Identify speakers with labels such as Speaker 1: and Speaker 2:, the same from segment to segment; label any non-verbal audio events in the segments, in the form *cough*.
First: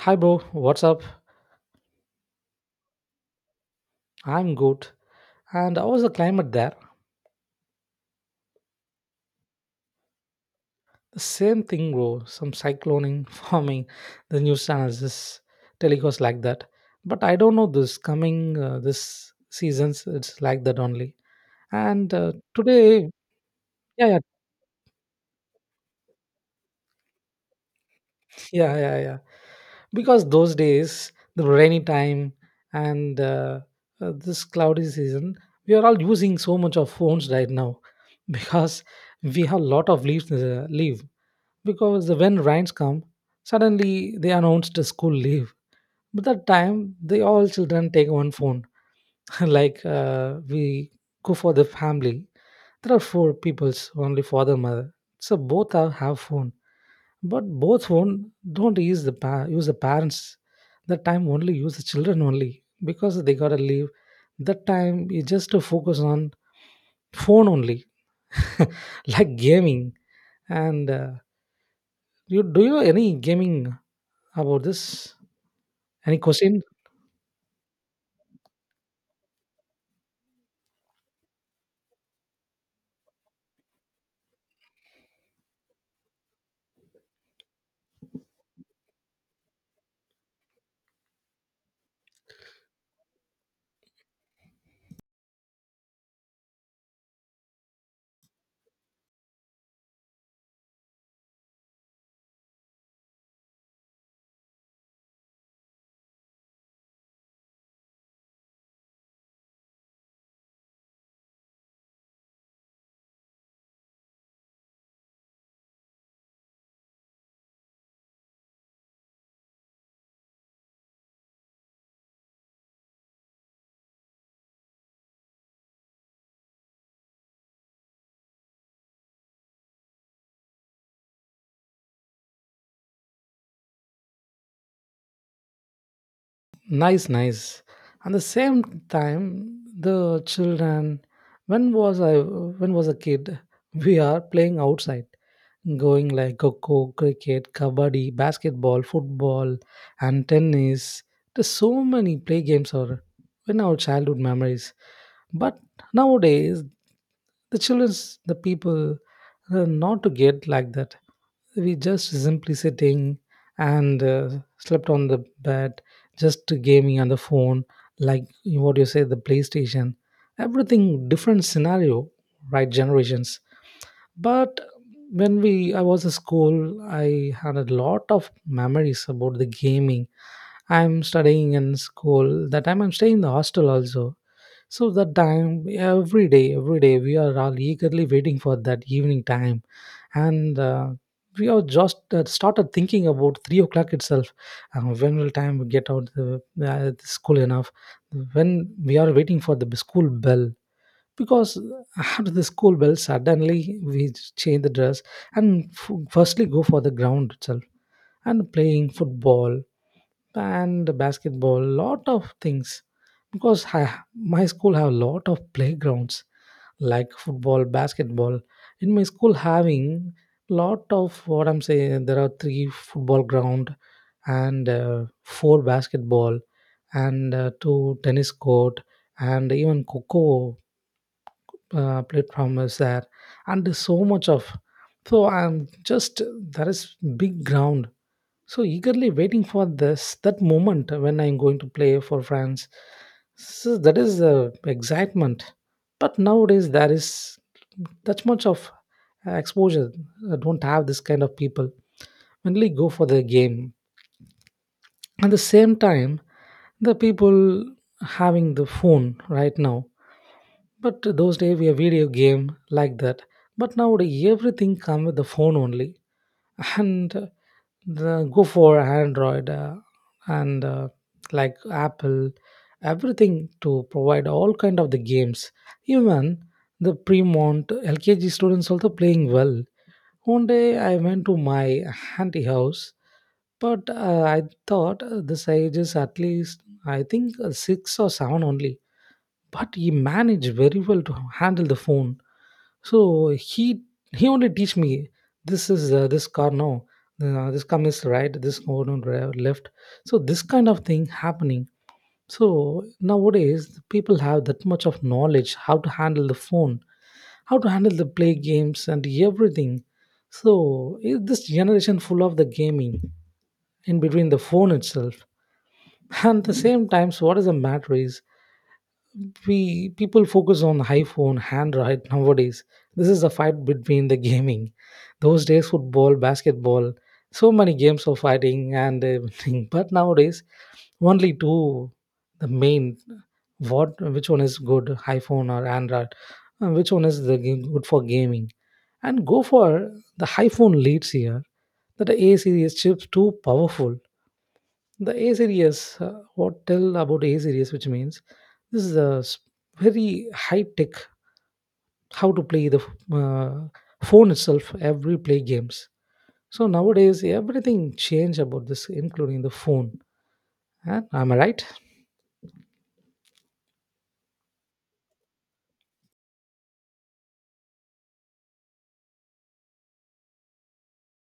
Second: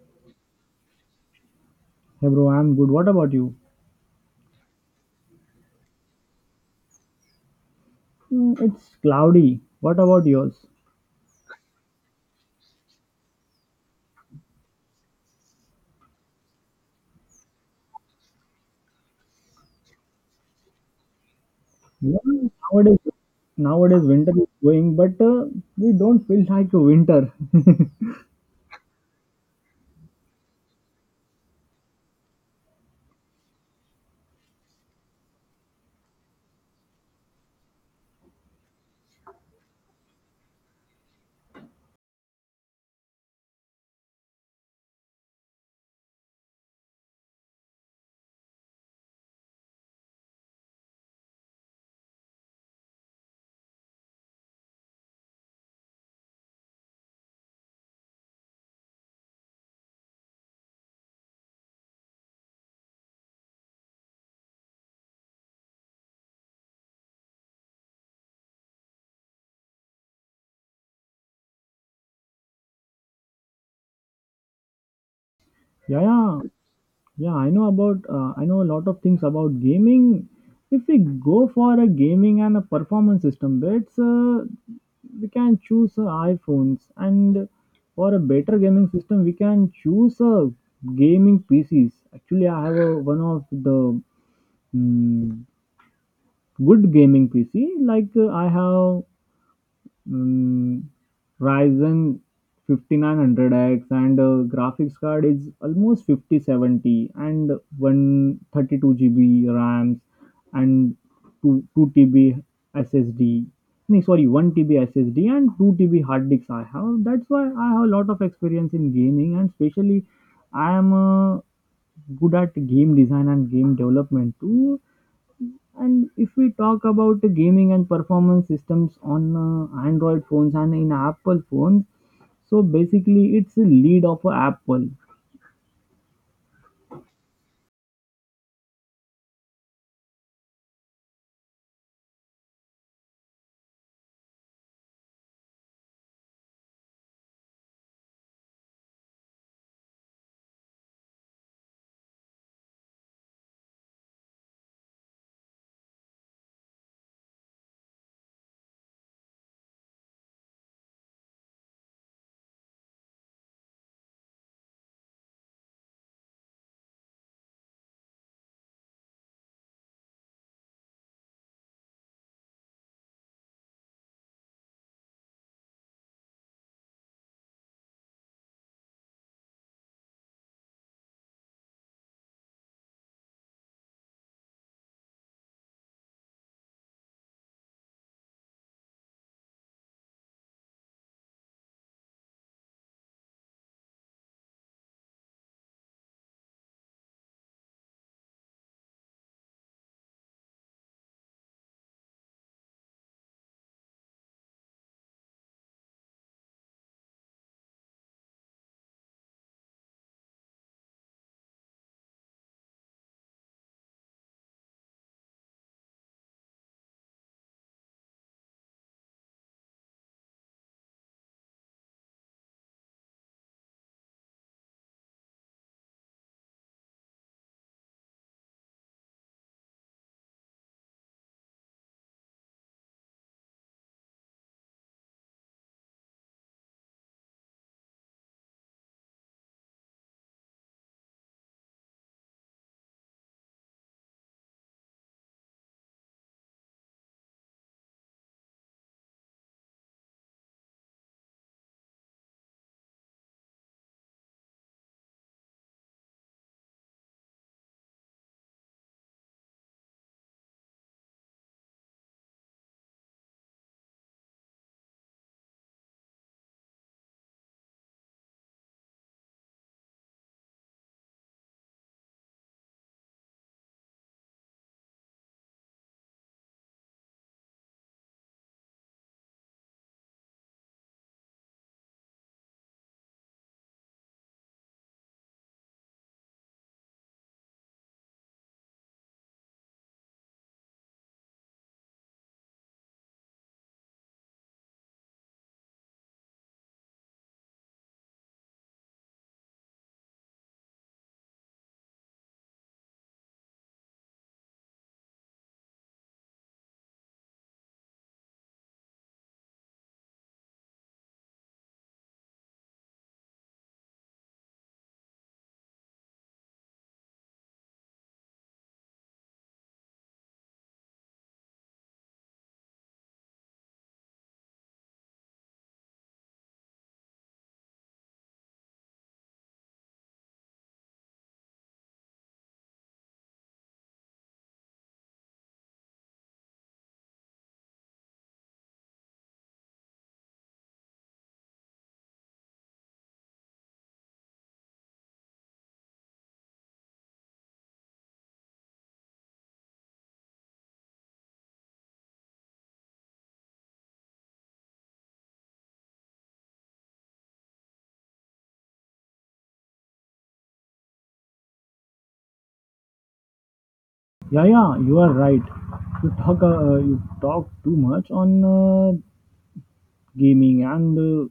Speaker 1: Hi, bro. What's up?
Speaker 2: Hey bro, I'm good. What about you?
Speaker 1: I'm good. And how was the climate there?
Speaker 2: Mm, it's cloudy. What about yours?
Speaker 1: The same thing, bro. Some cycloning *laughs* forming. The news channels just telecast like that. But I don't know this coming this seasons. It's like that only. And
Speaker 2: Yeah, nowadays,
Speaker 1: today,
Speaker 2: nowadays
Speaker 1: yeah, yeah,
Speaker 2: winter is going, but we don't feel like a winter. *laughs*
Speaker 1: *laughs* yeah, yeah, yeah. Because those days, the rainy time and this cloudy season, we are all using so much of phones right now *laughs* because we have a lot of leaves leave because when rains come, suddenly they announced a school leave. But that time, they all children take one phone. *laughs* like we go for the family, there are four peoples only, father, mother. So both are have phone, but both phone don't use the use the parents. That time only use the children only because they gotta leave. That time you just to focus on phone only, *laughs* like gaming. And you do you any gaming about this?
Speaker 2: Yeah,
Speaker 1: Any
Speaker 2: yeah,
Speaker 1: question?
Speaker 2: yeah. I know about. I know a lot of things about gaming. If we go for a gaming and a performance system, it's we can choose iPhones, and for a better gaming system, we can choose gaming PCs. Actually, I have a, one of the mm good gaming PC. Like I have um, Ryzen 5900X, and graphics card is almost 5070, and 132 GB RAMs, and 2 TB SSD. No, sorry, 1 TB SSD and 2 TB hard disks I have. That's why I have a lot of experience in gaming, and especially I am good at game design and game development too. And if we talk about the gaming and performance systems on Android phones and in Apple phones, so basically it's a lead of a Apple.
Speaker 1: Nice, nice. And the same time, the children, when was a kid, *laughs* we are playing outside, going like coco, cricket, kabaddi, basketball, football, and tennis. There's so many play games are in our childhood memories. But nowadays, the childrens, the people, not to get like that. We just simply sitting and slept on the bed, just gaming on the phone, like what you say, the playstation. Everything different scenario, right, generations. But when we I was at school, I had a lot of memories about the gaming. I'm studying in school that time, I'm staying in the hostel also. So that time, every day, we are all eagerly waiting for that evening time, and we are just started thinking about 3 o'clock itself. When will time we get out the school enough? When we are waiting for the school bell, because after the school bell, suddenly we change the dress and firstly go for the ground itself and playing football and basketball, lot of things because I, my school have a lot of playgrounds like football, basketball. In my school having lot of, what I'm saying, there are three football ground and four basketball and two tennis court, and even coco platform is there, and there's so much of, so I'm just, there is big ground. So eagerly waiting for this, that moment when I'm going to play for france. So that is the excitement. But nowadays there is that much of exposure. I don't have this kind of people only go for the game. At the same time, the people having the phone right now, but those days we have video game like that. But nowadays everything come with the phone only, and go for android and like apple, everything to provide all kind of the games. Even the premont LKG students also playing well. One day I went to my auntie house, but I thought this age is at least I think 6 or 7 only, but he managed very well to handle the phone. So he he only teach me, this is this car now, this come is right, this go on left. So this kind of thing happening. So nowadays people have that much of knowledge how to handle the phone, how to handle the play games and everything. So this generation full of the gaming in between the phone itself. And the same times, what is the matter is we people focus on iphone hand right nowadays. This is a fight between the gaming. Those days football, basketball, so many games of fighting and everything, *laughs* but nowadays only two, the main, what, which one is good, iphone or android, which one is the good for gaming. And go for the iphone leads here, that the a series chips too powerful. The a series, what, tell about a series, which means this is very high tech, how to play the phone itself, every play games. So nowadays everything changed about this including the phone. Huh? Am I right?
Speaker 2: Yeah, yeah, you are right. You talk too much on gaming and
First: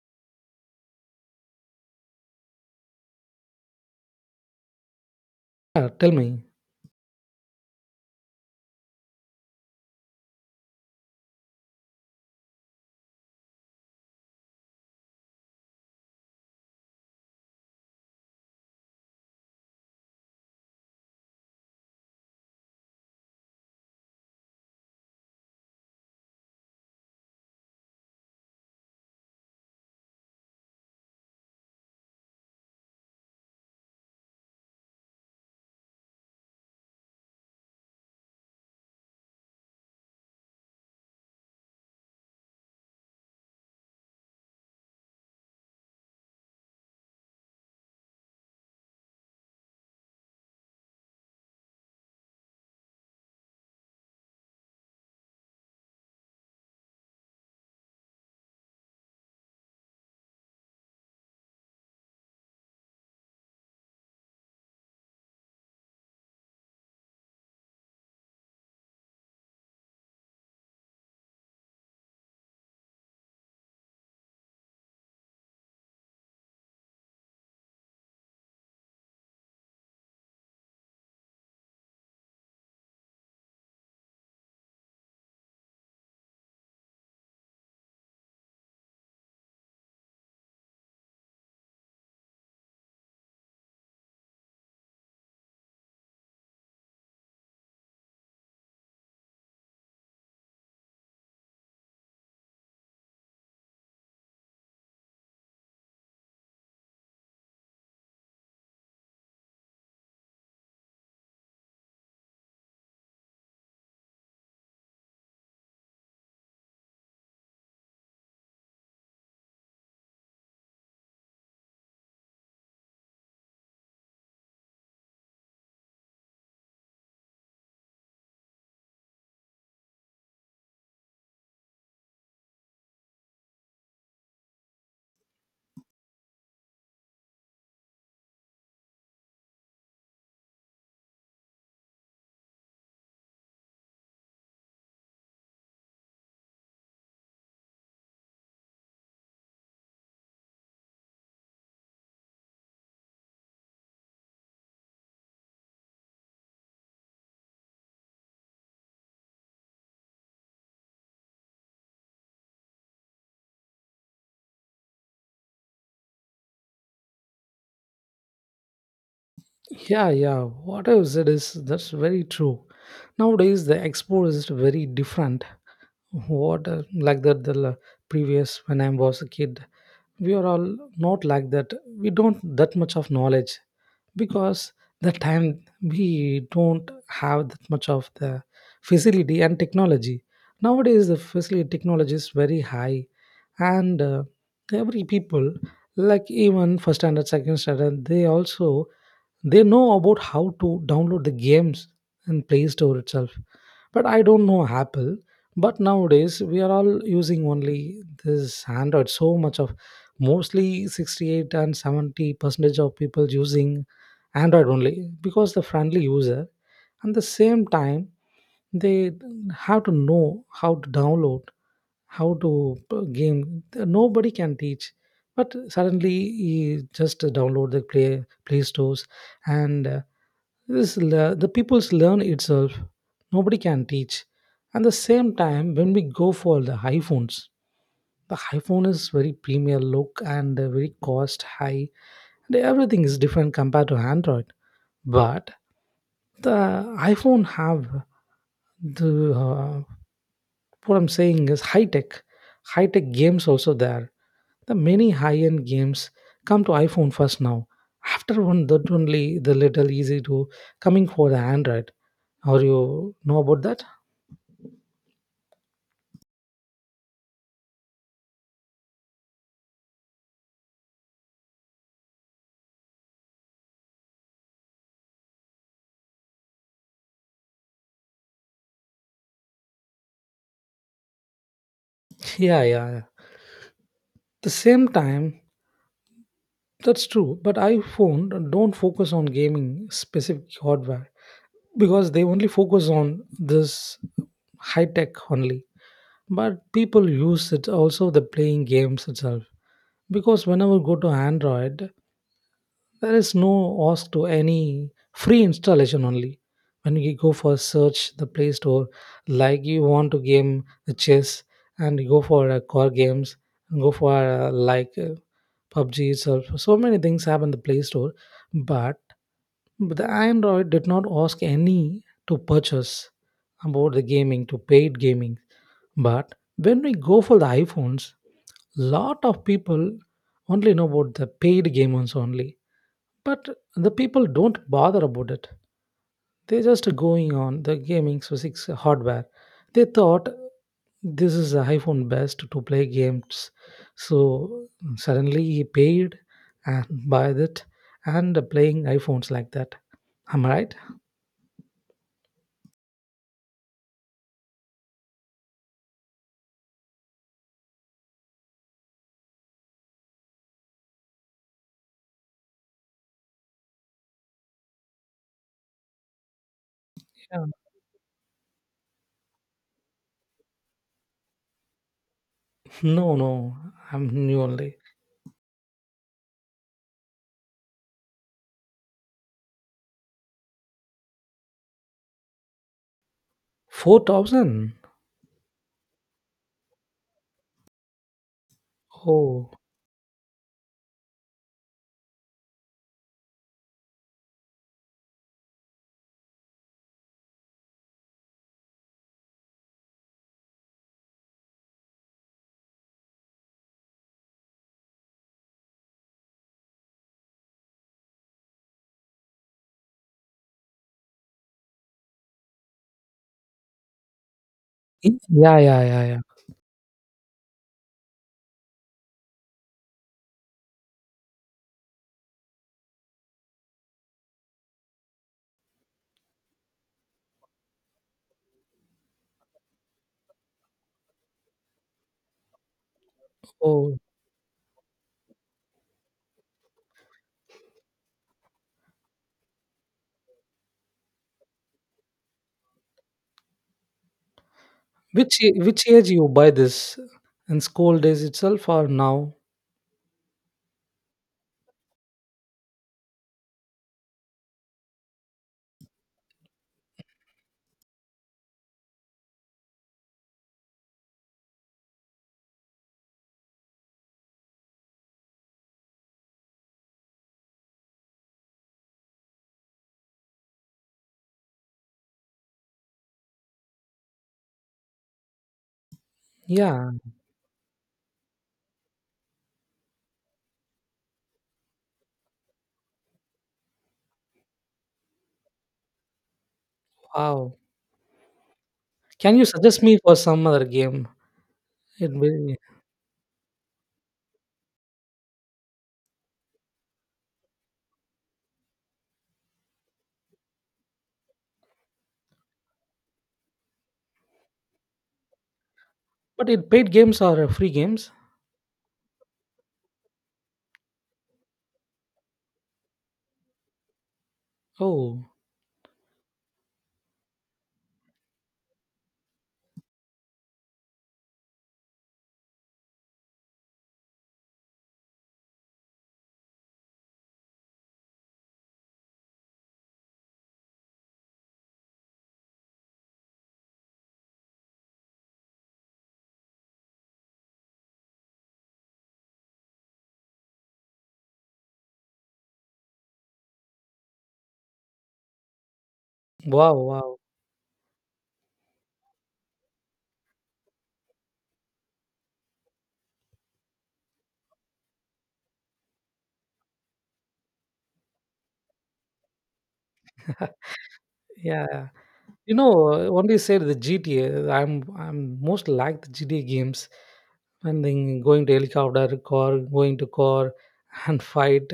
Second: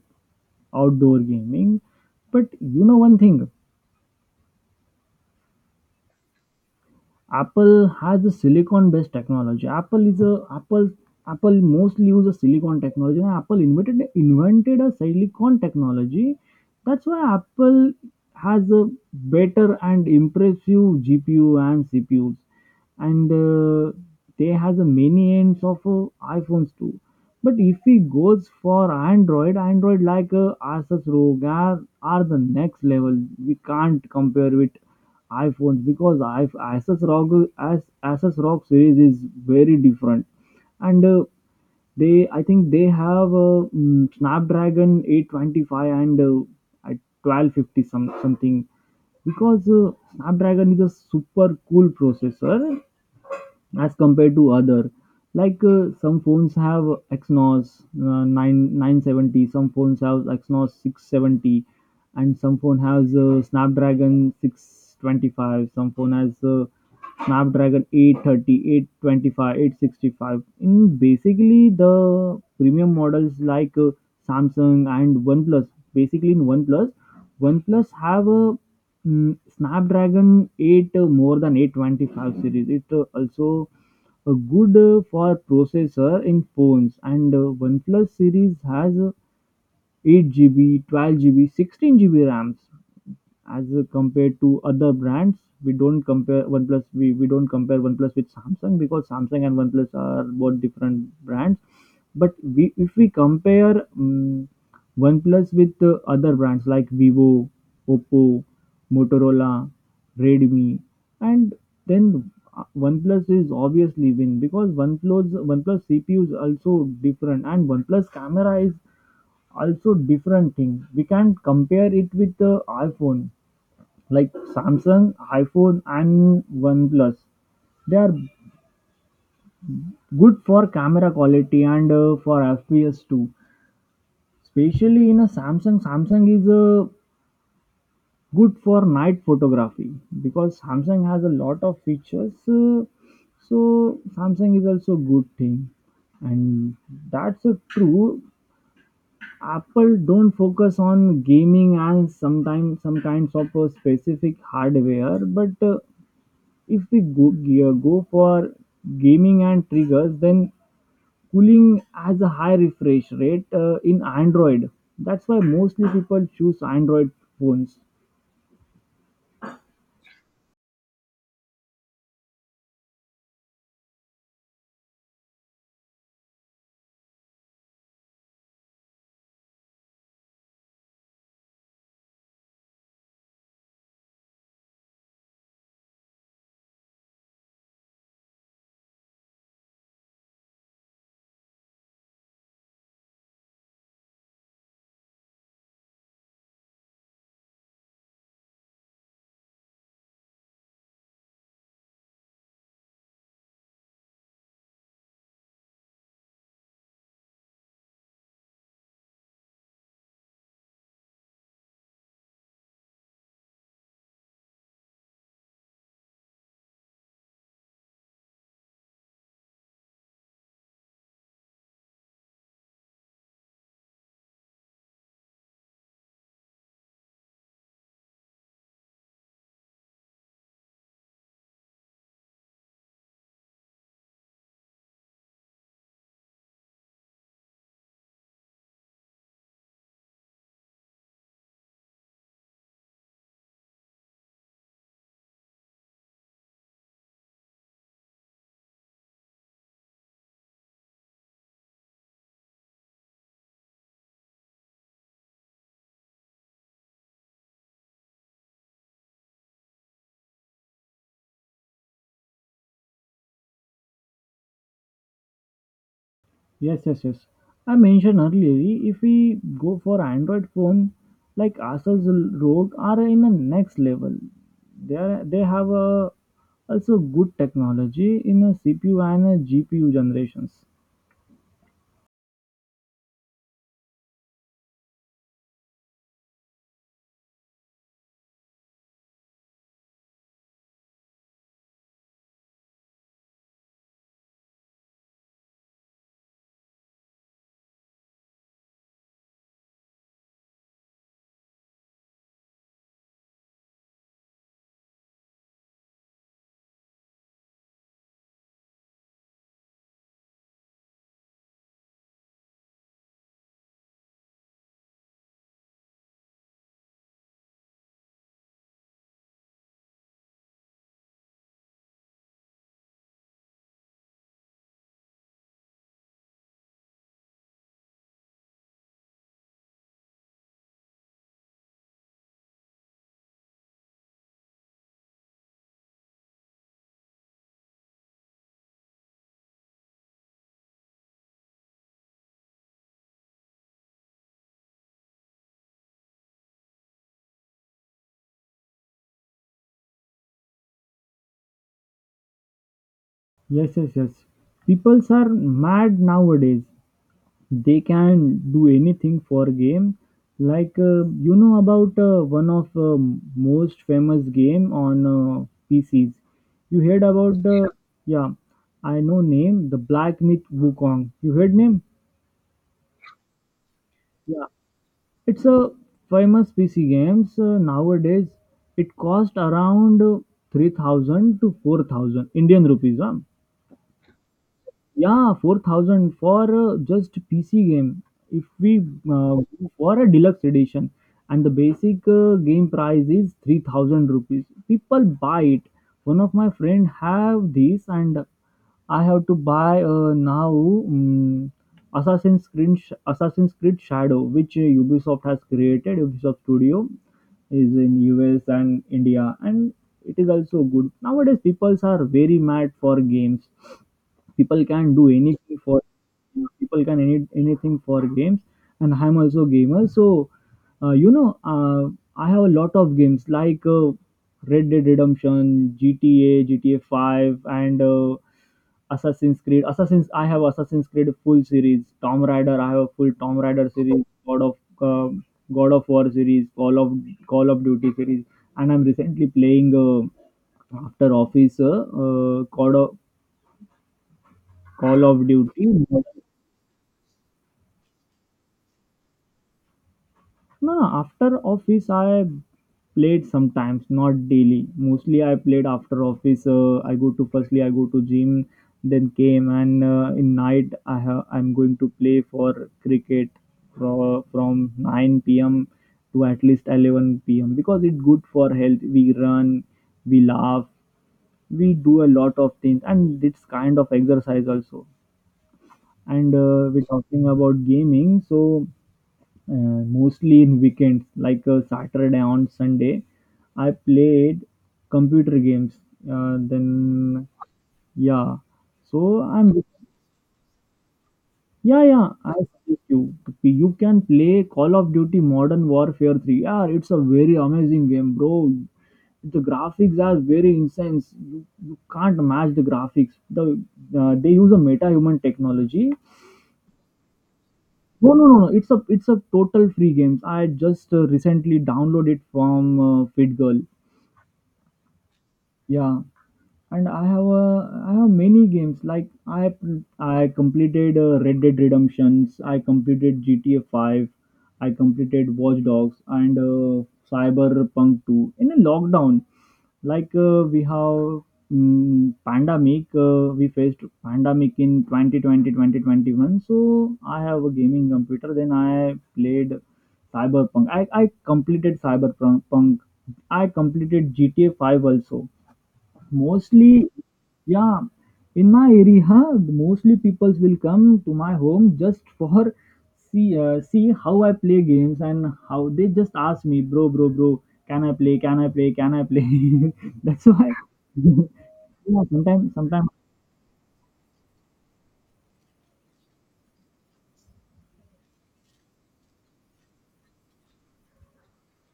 Speaker 2: outdoor gaming, but you know one thing.
Speaker 1: Yeah, tell me.
Speaker 2: Apple has a silicon-based technology. Apple is a Apple mostly uses silicon technology. And Apple invented a silicon technology. That's why Apple has a better and impressive GPU and CPUs, and they has a many ends of iPhones too. But if we goes for Android, Android like Asus ROG are the next level. We can't compare with iPhones because Asus ROG as Asus ROG series is very different. And. They, I think, they have a Snapdragon 825, and at 1250 some something, because Snapdragon is a super cool processor as compared to other, like some phones have Exynos 9 970, some phones have Exynos 670, and some phone has Snapdragon 625, some phone has Snapdragon 830 825 865 in basically the premium models, like Samsung and OnePlus. Basically in OnePlus, OnePlus have a Snapdragon 8, more than 825 series. It also good for processor in phones, and OnePlus series has 8 GB, 12 GB, 16 GB RAMs as compared to other brands. We don't compare OnePlus. We don't compare OnePlus with Samsung, because Samsung and OnePlus are both different brands. But we if we compare um, OnePlus with other brands, like Vivo, Oppo, Motorola, Redmi, and then OnePlus is obviously win, because OnePlus CPU is also different, and OnePlus camera is also different thing. We can compare it with the iPhone, like Samsung, iPhone, and OnePlus. They are good for camera quality and for FPS too. Especially in a Samsung, Samsung is good for night photography, because Samsung has a lot of features. So Samsung is also good thing, and that's true. Apple don't focus on gaming and sometimes some kinds of a specific hardware. But if we go, yeah, go for gaming and triggers, then cooling has a high refresh rate in Android. That's why mostly people choose Android phones.
Speaker 1: Yeah, yeah, whatever it is, that's very true. Nowadays the expo is very different. What like that, previous when I was a kid, we are all not like that. We don't that much of knowledge because the time we don't have that much of the facility and technology. Nowadays the facility technology is very high, and every people, like even first standard, second standard, they also, they know about how to download the games in play store itself. But I don't know apple. But nowadays we are all using only this android, so much of, mostly 68 and 70 percentage of people using android only because the friendly user. And the same time, they have to know how to download, how to game, nobody can teach. But suddenly you just download the play stores, and the people's learn itself. Nobody can teach. At the same time, when we go for the iPhones, the iPhone is very premier look and very cost high, and everything is different compared to Android. But the iPhone have the what I'm saying is high tech games also there. The many high-end games come to iPhone first now. After one, that only the little easy to coming for the Android. Or you know about that?
Speaker 2: Yes, yes, yes. I mentioned earlier, if we go for Android phone, like Asus Rogue are in the next level. They have a also good technology in a CPU and a GPU generations.
Speaker 1: *laughs* Yeah, yeah, yeah. The same time, that's true. But iPhone don't focus on gaming specific hardware because they only focus on this high tech only. But people use it also the playing games itself because whenever go to Android, there is no ask to any free installation only. When you go for search the Play Store, like you want to game the chess and you go for core games, and go for PUBG itself. So many things have in the Play Store, but the Android did not ask any to purchase about the gaming, to paid gaming. But when we go for the iPhones, lot of people only know about the paid games only, but the people don't bother about it. They're just going on the gaming physics hardware. They thought this is the iPhone best to play games. So suddenly he paid and *laughs* buy it and playing iPhones like that. Am I right?
Speaker 2: Yes, yes, yes. Peoples are mad nowadays. They can do anything for game, like you know about one of most famous game on PCs. You heard
Speaker 1: Yeah.
Speaker 2: about the? Yeah, I know name, the Black Myth Wukong. You heard name?
Speaker 1: No, no. I'm new
Speaker 2: Yeah,
Speaker 1: only.
Speaker 2: it's a famous PC games nowadays. It cost around 3,000 to 4,000 Indian rupees, huh?
Speaker 1: 4,000?
Speaker 2: Yeah, 4,000 for just PC game. If we
Speaker 1: Oh.
Speaker 2: go for a deluxe edition, and the basic game price is 3,000 rupees. People buy it. One of my friend have this, and I have to buy now um, Assassin's Creed Assassin's Creed Shadow, which Ubisoft has created. Ubisoft Studio is in US and India, and it is also good. Nowadays people are very mad for games. People can do
Speaker 1: Y-
Speaker 2: anything
Speaker 1: Yeah,
Speaker 2: for.
Speaker 1: yeah, yeah, yeah.
Speaker 2: People can anything for games, and I'm also gamer. So, uh, you know, uh, I have a lot of games, like Red Dead Redemption, GTA, GTA 5, and Assassin's Creed. Assassin's I have Assassin's Creed full series. Tom Raider, I have a full Tom Raider
Speaker 1: Oh.
Speaker 2: series. God of War series. Call of Duty series. And I'm recently playing after office, God of Call of
Speaker 1: Which
Speaker 2: Duty.
Speaker 1: which age you buy this? In school days itself or now?
Speaker 2: No, no, after office I played sometimes, not daily. Mostly I played after office. I go to firstly I go to gym. Then came, and in night, I'm going to play for cricket from 9 p.m. to at least 11 p.m., because it's good for health. We run, we laugh, we do a lot of things, and it's kind of exercise also. And we're
Speaker 1: Yeah.
Speaker 2: talking about gaming, so. Mostly in weekends, like Saturday on Sunday, I played computer games. Then,
Speaker 1: Wow.
Speaker 2: yeah. So
Speaker 1: Can you
Speaker 2: I'm,
Speaker 1: suggest me for some other game?
Speaker 2: yeah, yeah.
Speaker 1: It
Speaker 2: I
Speaker 1: will,
Speaker 2: suggest you can play Call of Duty Modern Warfare 3. Yeah, it's a very amazing game, bro. The graphics are very insane. You can't match the graphics. They use a meta human technology.
Speaker 1: but it paid games or free
Speaker 2: No,
Speaker 1: games?
Speaker 2: no, no, no. It's a total free games. I just recently downloaded it from FitGirl.
Speaker 1: Oh.
Speaker 2: Yeah, and I have many games, like I completed Red Dead Redemptions, I completed GTA 5, I completed Watch Dogs and Cyberpunk 2 in a lockdown. Like we have pandemic. We faced pandemic in 2020 2021. So I have a gaming computer. Then I played Cyberpunk. I completed Cyberpunk. I completed GTA 5 also.
Speaker 1: Wow,
Speaker 2: Mostly,
Speaker 1: wow.
Speaker 2: yeah, in my area, mostly people will come to my home just for see how I play games, and how they just ask me, bro, bro, bro, can I play? Can I play? Can I play? *laughs* That's why.
Speaker 1: *laughs* Yeah,
Speaker 2: *laughs*
Speaker 1: yeah.
Speaker 2: Yeah,
Speaker 1: You know,
Speaker 2: sometimes.
Speaker 1: when you said the GTA, I'm most like the GTA games when then going to helicopter, car, going to car, *laughs* and fight.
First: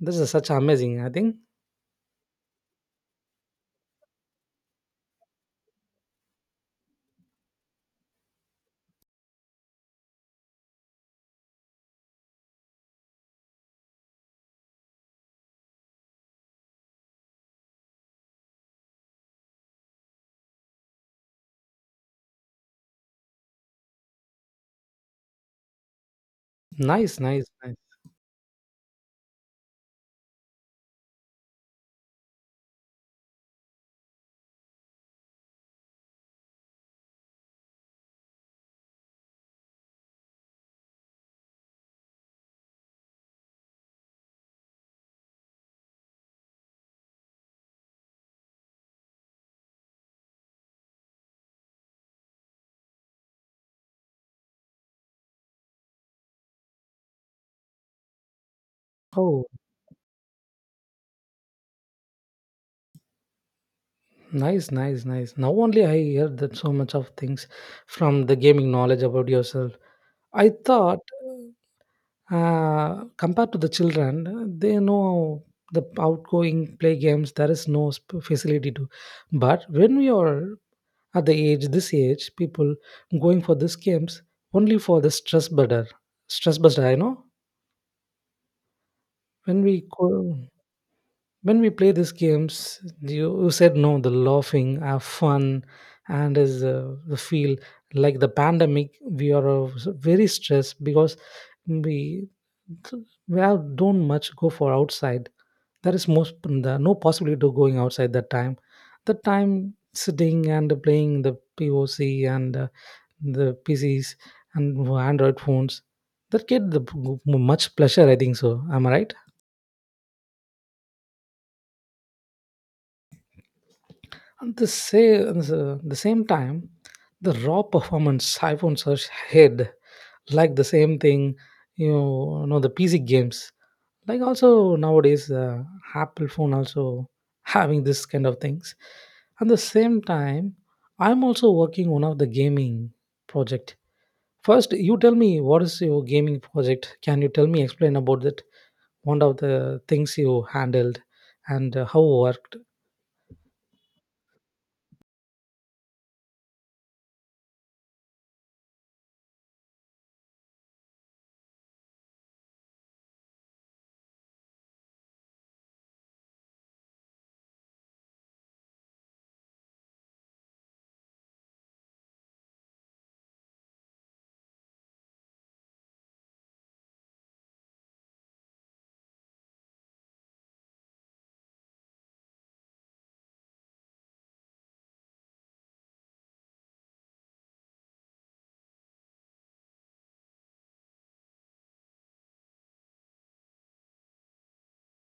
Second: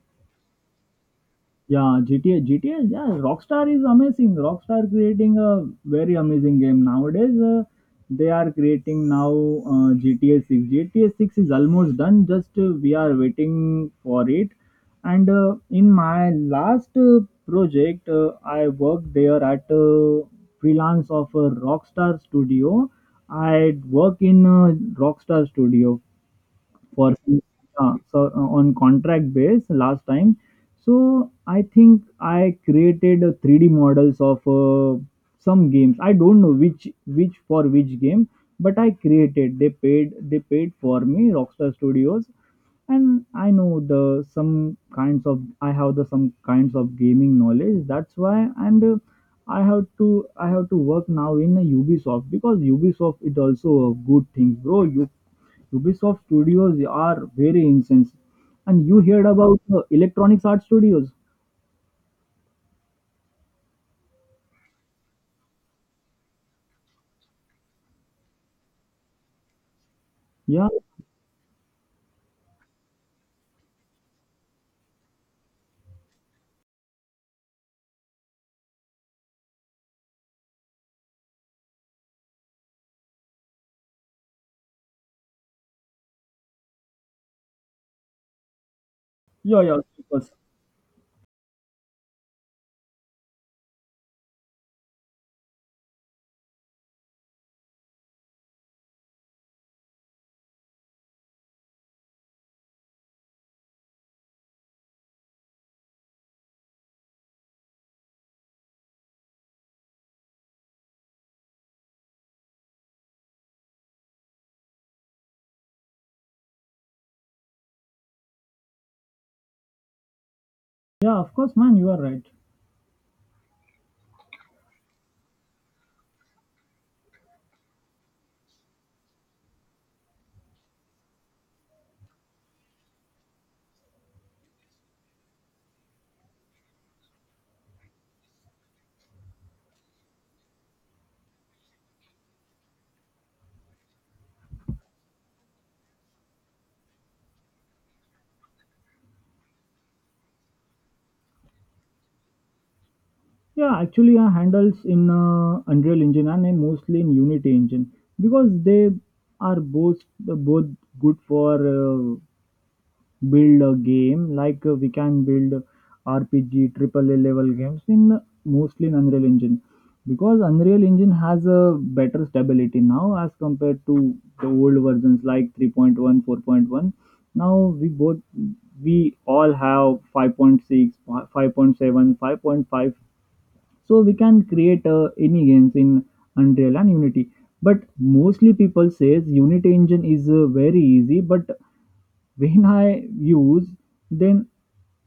Speaker 1: This is such amazing, I think.
Speaker 2: Yeah, GTA, yeah, Rockstar is amazing. Rockstar creating a very amazing game nowadays. They are creating now GTA 6. GTA 6 is almost done. Just we are waiting for it. And in my last project, I worked there at freelance of a Rockstar studio. I work in a Rockstar studio for
Speaker 1: Nice, nice, nice.
Speaker 2: so on contract base last time. So I think I created a 3D models of some games. I don't know which, for which game, but I created. They paid for me, Rockstar Studios. And I know the some kinds of, I have the some kinds of gaming knowledge, that's why. And I have to work now in a Ubisoft, because Ubisoft is also a good thing, bro. You Ubisoft studios are very intense. And you heard
Speaker 1: Oh,
Speaker 2: about Electronics Art Studios?
Speaker 1: nice, nice, nice. Now only I heard that so much of things from the gaming knowledge about yourself. I
Speaker 2: Yeah,
Speaker 1: thought. Compared to the children, they know the outgoing play games. There is no facility to. But when we are at the age, this age, people going for these games only for the stress buster. Stress buster, I know.
Speaker 2: yeah,
Speaker 1: When
Speaker 2: yeah,
Speaker 1: we
Speaker 2: of course.
Speaker 1: go, when we play these games, you said no. The laughing, have fun, and is the feel like the pandemic. We are very stressed because we well don't much go for outside. There is most the, no possibility to going outside that time. The time sitting and playing the POC and the PCs and Android phones that get the much pleasure. I think so. Am I right?
Speaker 2: Yeah, of course, man, you are right.
Speaker 1: At the same time, the raw performance iPhones are head, like the same thing, you know the PC games. Like also nowadays, Apple phone also having this kind of things. At the same time, I'm also working one of the gaming project. First, you tell me what is your gaming project? Can you tell me explain about that? One of the things you handled and how worked?
Speaker 2: Yeah, actually, I handles in Unreal Engine and I mostly in Unity Engine, because they are both good for uh, build a game, like we can build RPG, triple A level games in mostly in Unreal Engine, because Unreal Engine has a better stability now as compared to the old versions like 3.1, 4.1. Now we all have 5.6, 5.7, 5.5, so we can create any games in Unreal and Unity. But mostly people says Unity engine is very easy, but when I use, then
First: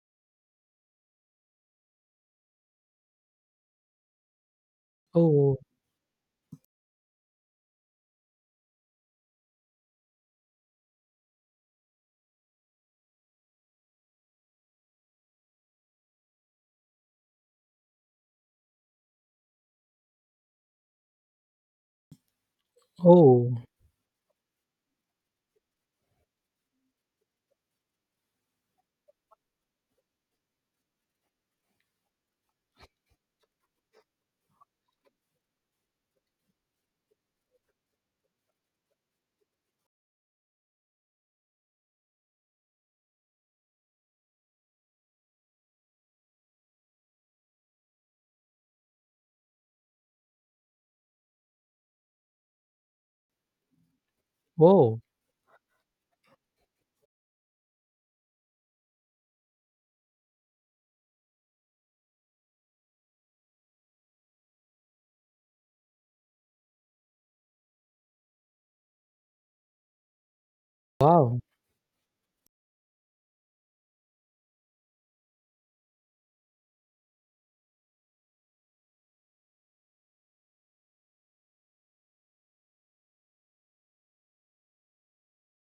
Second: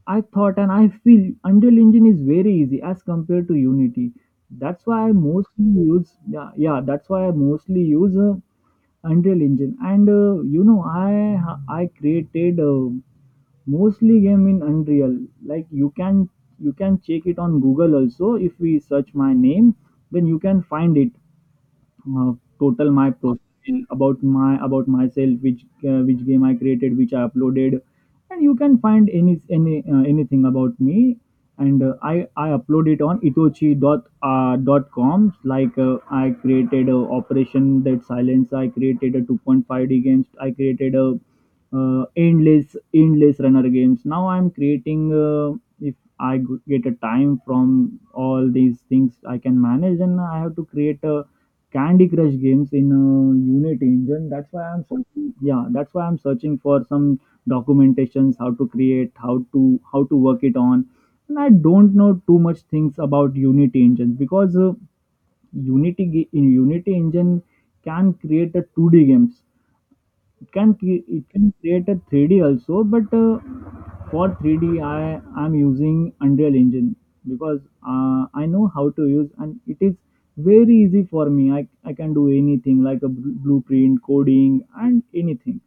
Speaker 2: I thought and I feel Unreal Engine is very easy as compared to Unity. That's why I
Speaker 1: Oh,
Speaker 2: mostly use yeah, yeah that's why I mostly use Unreal Engine. And I created mostly game in Unreal. Like, you can check it on Google also if we search my name, then you can find it, uh, total my
Speaker 1: oh,
Speaker 2: profile, about myself, which game I created, which I uploaded, and you can find anything about me. And I upload it on itochi dot com. Like, I created a operation that silence. I created a 2.5D games. I created a uh, endless endless runner games. Now I'm creating if I get a time from all these things, I can manage, and I have to create a candy crush games in a unity engine. That's why I'm
Speaker 1: oh.
Speaker 2: searching, Yeah, that's why I'm searching for some documentations, how to work it on. And I don't know too much things about unity engines, because in unity engine can create a 2D games. It it
Speaker 1: Wow.
Speaker 2: can create a 3D also, but for 3D I am using unreal engine, because I know how to use, and it is very easy for me. I can do anything like a blueprint coding and anything.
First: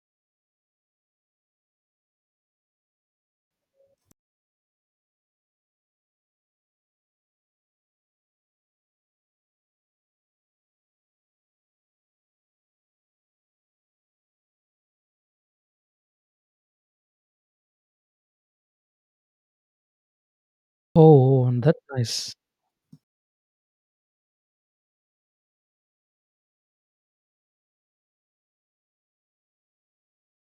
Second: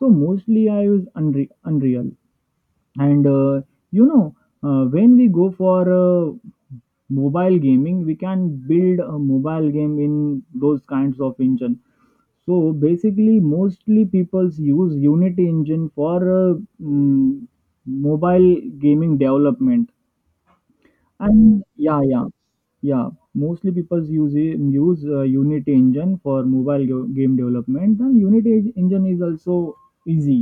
Speaker 2: So mostly I use unreal. And uh, you know uh, when we go for mobile gaming, we can build a mobile game in those kinds of engine. So basically, mostly people use unity engine for mm, mobile gaming development.
Speaker 1: Oh,
Speaker 2: And
Speaker 1: that's
Speaker 2: yeah, yeah,
Speaker 1: nice.
Speaker 2: yeah, mostly people use unity engine for mobile game development. And unity engine is also easy.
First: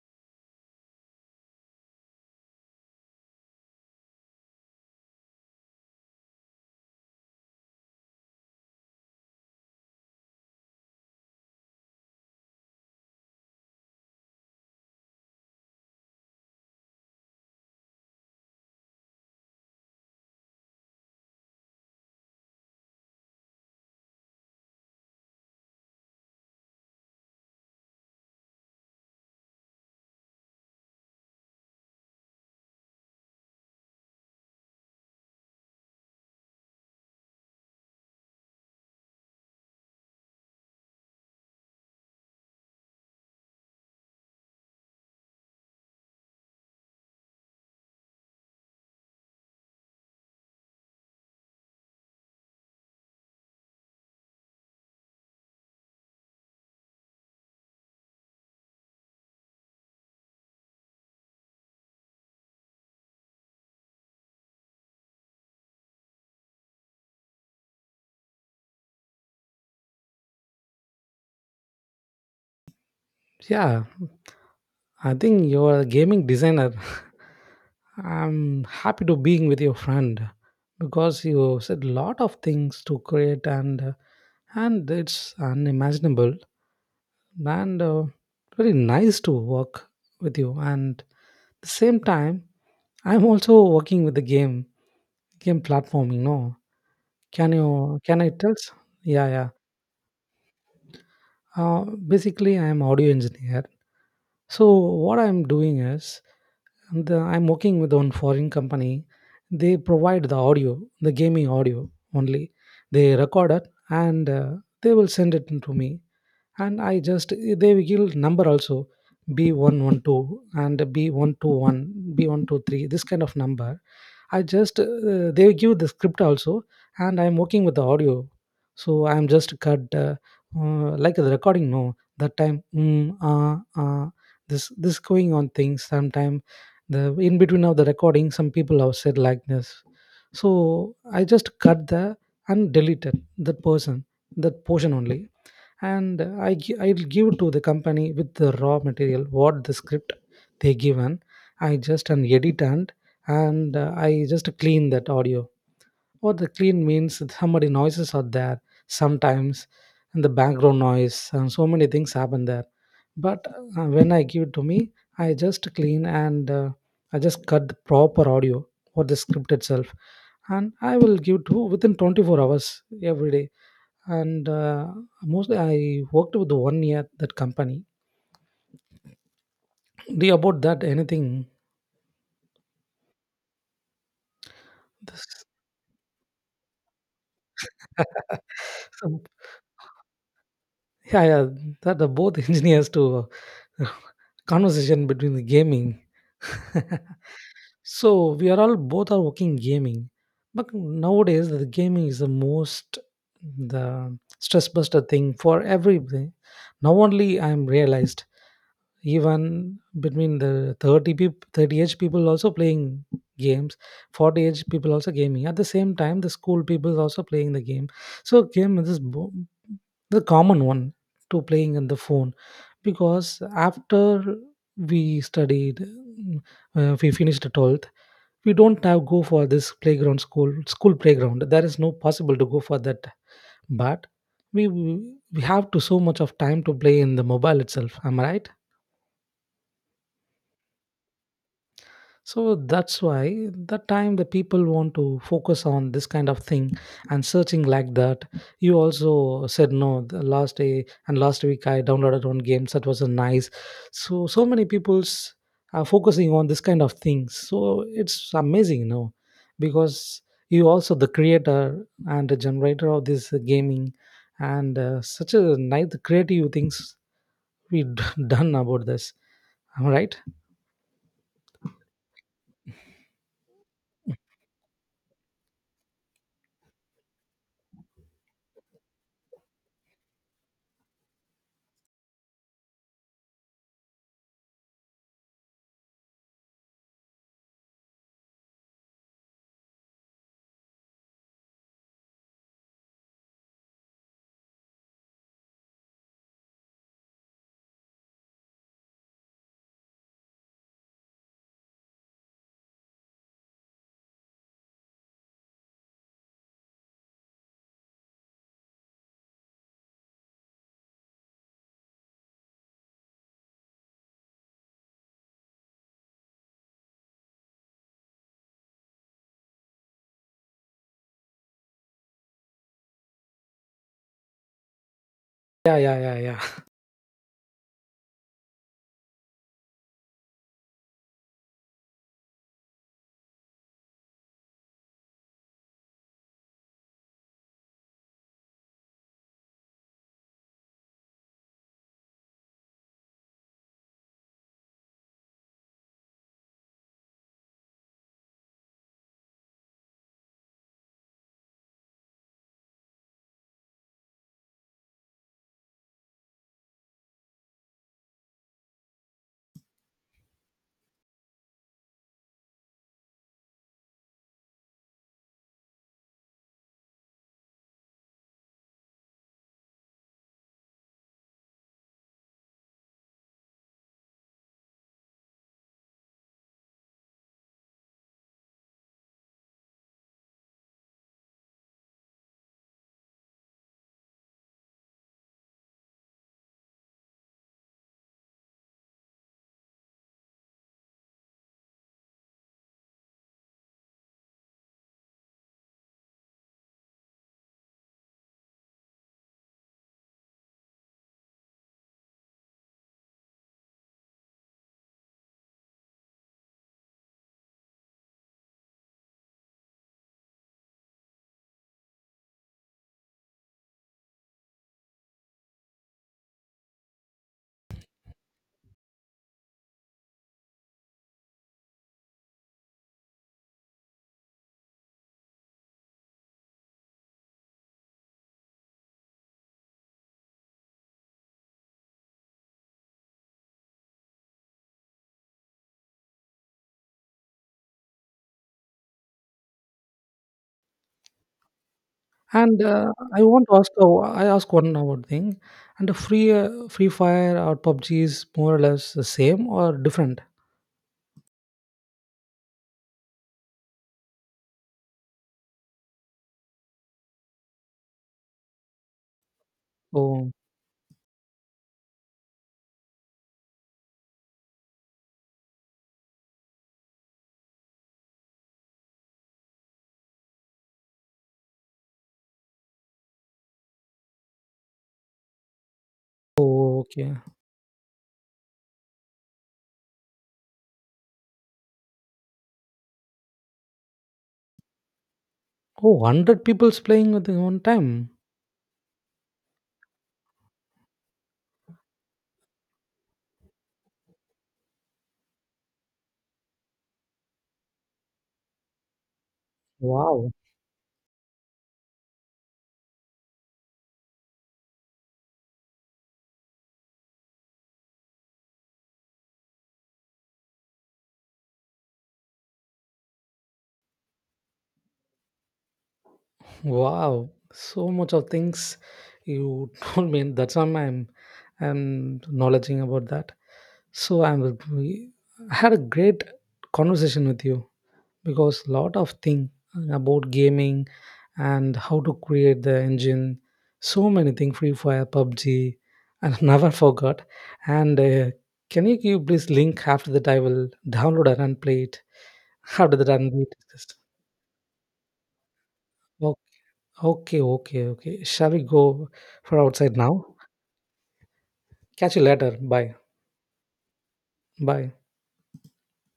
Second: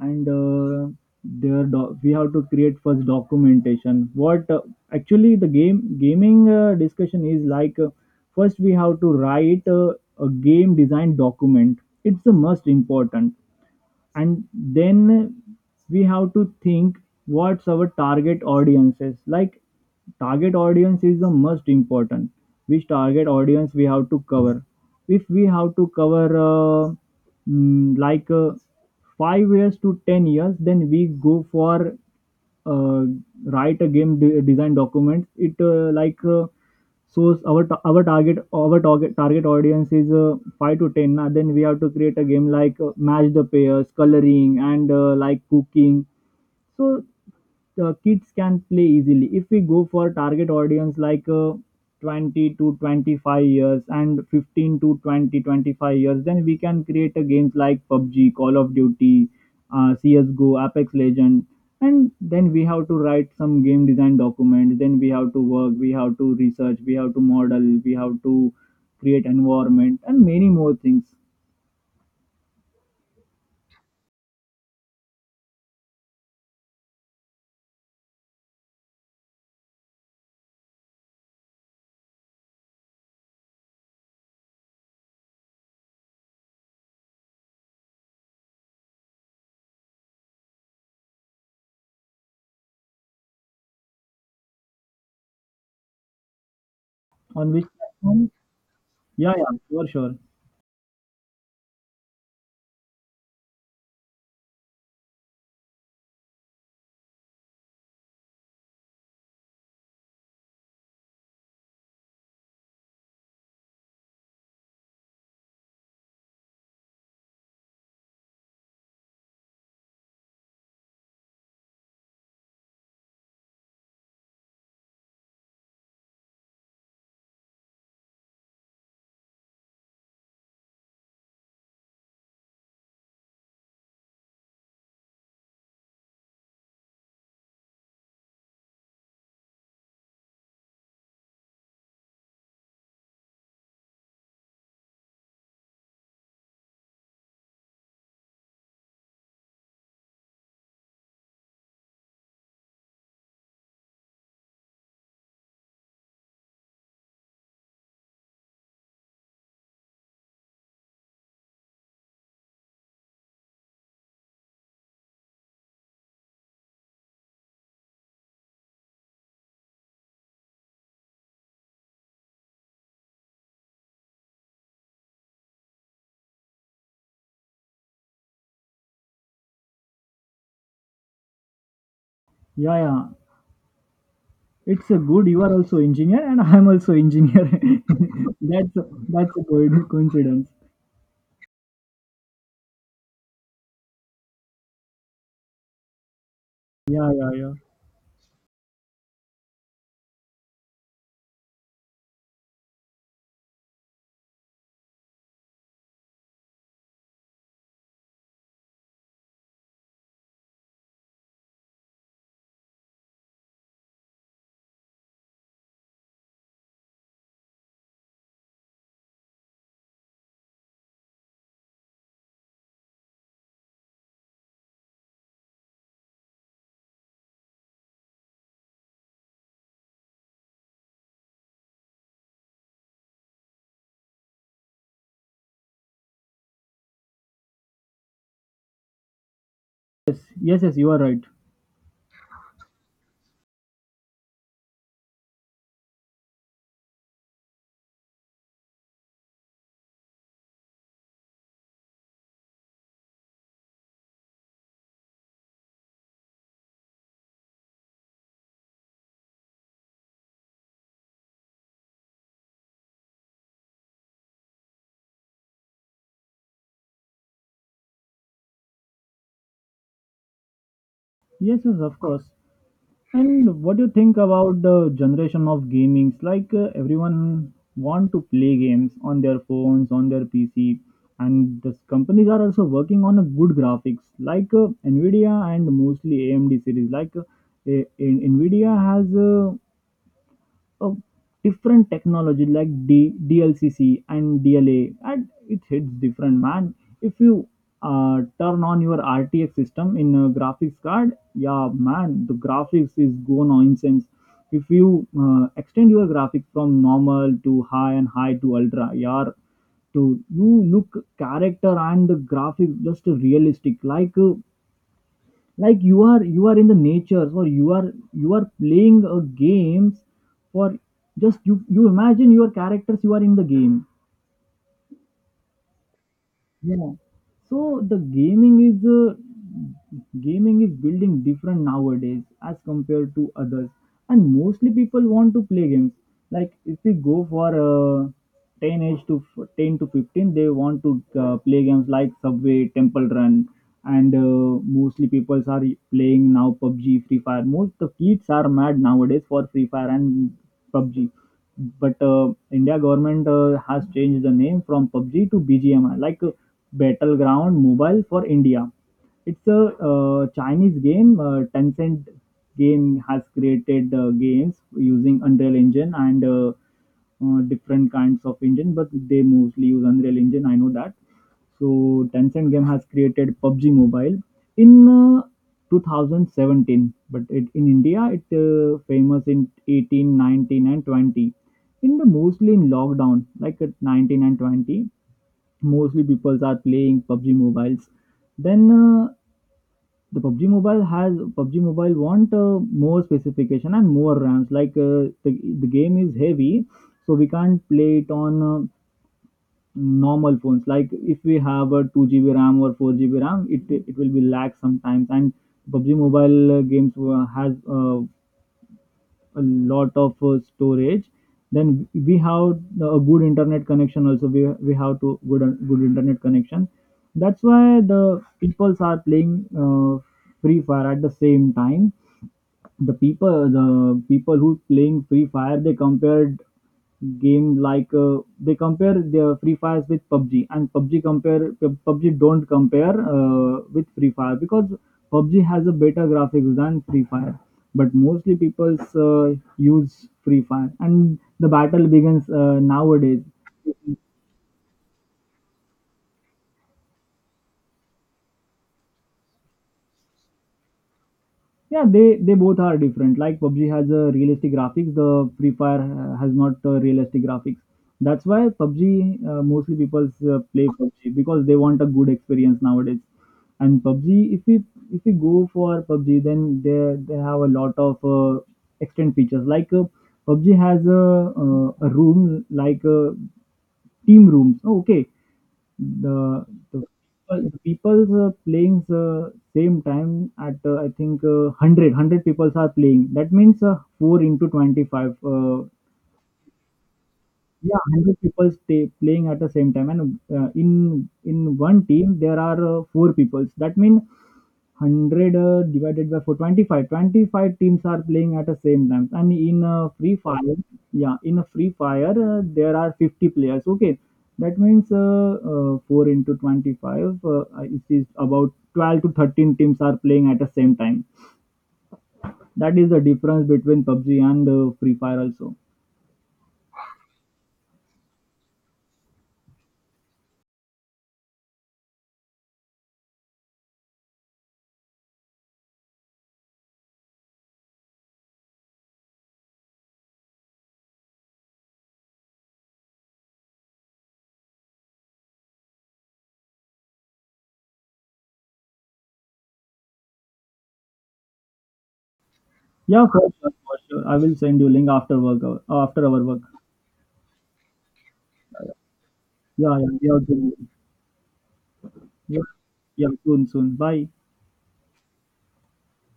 Speaker 2: And we have to create first documentation. What Actually, the game gaming discussion is like, first we have to write a game design document. It's the most important. And then we have to think what's our target audiences. Like, target audience is the most important, which target audience we have to cover. If we have to cover like, 5 years to 10 years, then we go for uh, write a game design document. It, like, so our target audience is 5 to 10. Then we have to create a game like match the pairs, coloring, and like cooking. So kids can play easily. If we go for target audience like 20 to 25 years and 15 to 20 25 years, then we can create a games like PUBG, Call of Duty, CSGO, Apex Legend. And then we have to write some game design documents. Then we have to work, we have to research, we have to model, we have to create environment, and many more things.
Speaker 1: Yeah, I think you are a gaming designer. *laughs* I'm happy to being with your friend because you said a lot of things to create, and and it's unimaginable, and very nice to work with you. And the same time, I'm also working with the game platform. You know,
Speaker 2: On
Speaker 1: can
Speaker 2: which
Speaker 1: you, can
Speaker 2: platform?
Speaker 1: I tell? Yeah,
Speaker 2: Yeah,
Speaker 1: yeah.
Speaker 2: yeah, sure.
Speaker 1: Uh, Basically, I am audio engineer. So what I'm doing is, the, I'm working with one foreign company. They provide the audio, the gaming audio only. They record it and they will send it to me. And I just They will give number also, B 112, and B 121, B 123, this kind of number. I just They give the script also, and I'm working with the audio, so I'm just cut like the recording. No, that time this going on things. Sometime the in between of the recording, some people have said like this, so I just cut the and deleted that person, that portion only, and I'll give to the company with the raw material what the script they given. I just an edit and I just clean that audio. What the clean means that somebody noises are there sometimes, and the background noise and so many things happen there. But when I give it to me, I just clean and I just cut the proper audio for the script itself, and I will give to within 24 hours every day and mostly I worked with one year at that company. Do you about that anything?
Speaker 2: Yeah, yeah. It's a good. You
Speaker 1: This-
Speaker 2: are also engineer, and I'm also engineer. *laughs*
Speaker 1: *laughs*
Speaker 2: that's a,
Speaker 1: so,
Speaker 2: that's a good coincidence.
Speaker 1: yeah, yeah, that are both *laughs* engineers to uh, *laughs* conversation between the gaming.
Speaker 2: Yeah, yeah, yeah.
Speaker 1: *laughs* So we are all both are working gaming, but nowadays the gaming is the most the stress buster thing for everybody. Now only I am realized. Even between the 30 age people also playing games, 40 age people also gaming at the same time, the school people also playing the game. So game is the common one to playing on the phone, because after we studied mm, we finished 12th. We don't now go for this playground, school playground, there is no possible to go for that. But we we we have to so much of time to play in the mobile itself. Am I right?
Speaker 2: Yes, yes, yes. You are right.
Speaker 1: So that's why that time the people want to focus on this kind of thing and searching like that. You also said no, the last day and last week I downloaded one game that was a nice. So, so many people's are focusing on this kind of things. So it's amazing, no, because you also the creator and the generator of this gaming and such a nice creative things we *laughs* done about this. Am I right?
Speaker 2: Yes, yes, of course. And what do you think about the generation of gamings? Like, everyone want to play games on their phones, on their PC, and the companies are also working on a good graphics, like Nvidia and mostly AMD series. Like, Nvidia has of different technology like DLCC and DLA, and it hits different, man. If you turn on your RTX system in a graphics card, yeah, man, the graphics is go nonsense. If you extend your graphics from normal to high and high to ultra, yeah, to you look character and the graphics just realistic, like. Like, you are in the nature, or you are playing a games, or just you imagine your characters, you are in the game.
Speaker 1: Yeah, yeah, yeah, yeah. *laughs*
Speaker 2: Yeah. So the gaming is building different nowadays as compared to others, and mostly people want to play games. Like, if we go for 10 to 15, they want to play games like Subway, Temple Run, and mostly people are playing now PUBG, Free Fire. Most the kids are mad nowadays for Free Fire and PUBG, but India government has changed the name from PUBG to BGMI. Like, Battleground Mobile for India. It's a Chinese game. Tencent game has created games using Unreal Engine and different kinds of engine, but they mostly use Unreal Engine. I know that. So Tencent game has created PUBG Mobile in 2017, but in India it famous in 18, 19, and 20. In the mostly in lockdown, like at 19 and 20, mostly people are playing PUBG mobiles. Then the PUBG mobile has PUBG mobile want more specification and more RAMs. Like, the game is heavy, so we can't play it on normal phones. Like, if we have a 2 GB RAM or 4 GB RAM, it will be lag sometimes. And PUBG mobile games has a lot of storage. Then we have a good internet connection also. We have to good internet connection. That's why the peoples are playing uh, free fire at the same time. The people who playing free fire, they compared game like, they compare their free fires with PUBG, and PUBG don't compare with free fire, because PUBG has a better graphics than free fire. But mostly people uh, use free fire, and the battle begins
Speaker 1: And
Speaker 2: nowadays.
Speaker 1: I want to ask, I ask one about thing. And the Free Fire or PUBG is more or less the same or different?
Speaker 2: Yeah, they both are different. Like PUBG has a realistic graphics, the Free Fire has not realistic graphics. That's why PUBG, mostly people
Speaker 1: Oh,
Speaker 2: play PUBG, because they want a good experience nowadays. And PUBG, if we go for PUBG, then they have a lot of extend features. Like, PUBG has a room, like team rooms. Oh, okay. the the
Speaker 1: oh, okay.
Speaker 2: people the people's playing the same time at, I think, 100 people are playing. That means 4 into 25.
Speaker 1: Oh, 100 people's playing at the one
Speaker 2: Yeah,
Speaker 1: time.
Speaker 2: 100 people stay playing at the same time, and in one team there are four people. That means 100 divided by 425. 25 twenty-five teams are playing at the same time, and in a free
Speaker 1: Wow.
Speaker 2: fire, yeah, in a free fire there are 50 players. Okay, that means 4 into 25. uh, it is about 12 to 13 teams are playing at the same time. That is the difference between PUBG and free fire also.
Speaker 1: Wow. So much of things you *laughs* told me. That's why I'm acknowledging about that. So I had a great conversation with you, because lot of thing about gaming and how to create the engine, so many things, Free Fire, PUBG, and *laughs* never forgot. And can you give please link? After that I will download it and play it. *laughs* After
Speaker 2: Yeah,
Speaker 1: that
Speaker 2: for
Speaker 1: and we
Speaker 2: sure, for
Speaker 1: discuss.
Speaker 2: sure, I will send you link after work hour, after our
Speaker 1: Okay,
Speaker 2: work.
Speaker 1: okay, okay, okay, shall we go for
Speaker 2: Yeah, yeah,
Speaker 1: outside
Speaker 2: yeah,
Speaker 1: now?
Speaker 2: okay.
Speaker 1: Catch you
Speaker 2: Yeah,
Speaker 1: later, bye.
Speaker 2: yeah, soon, soon. Bye.
Speaker 1: Bye.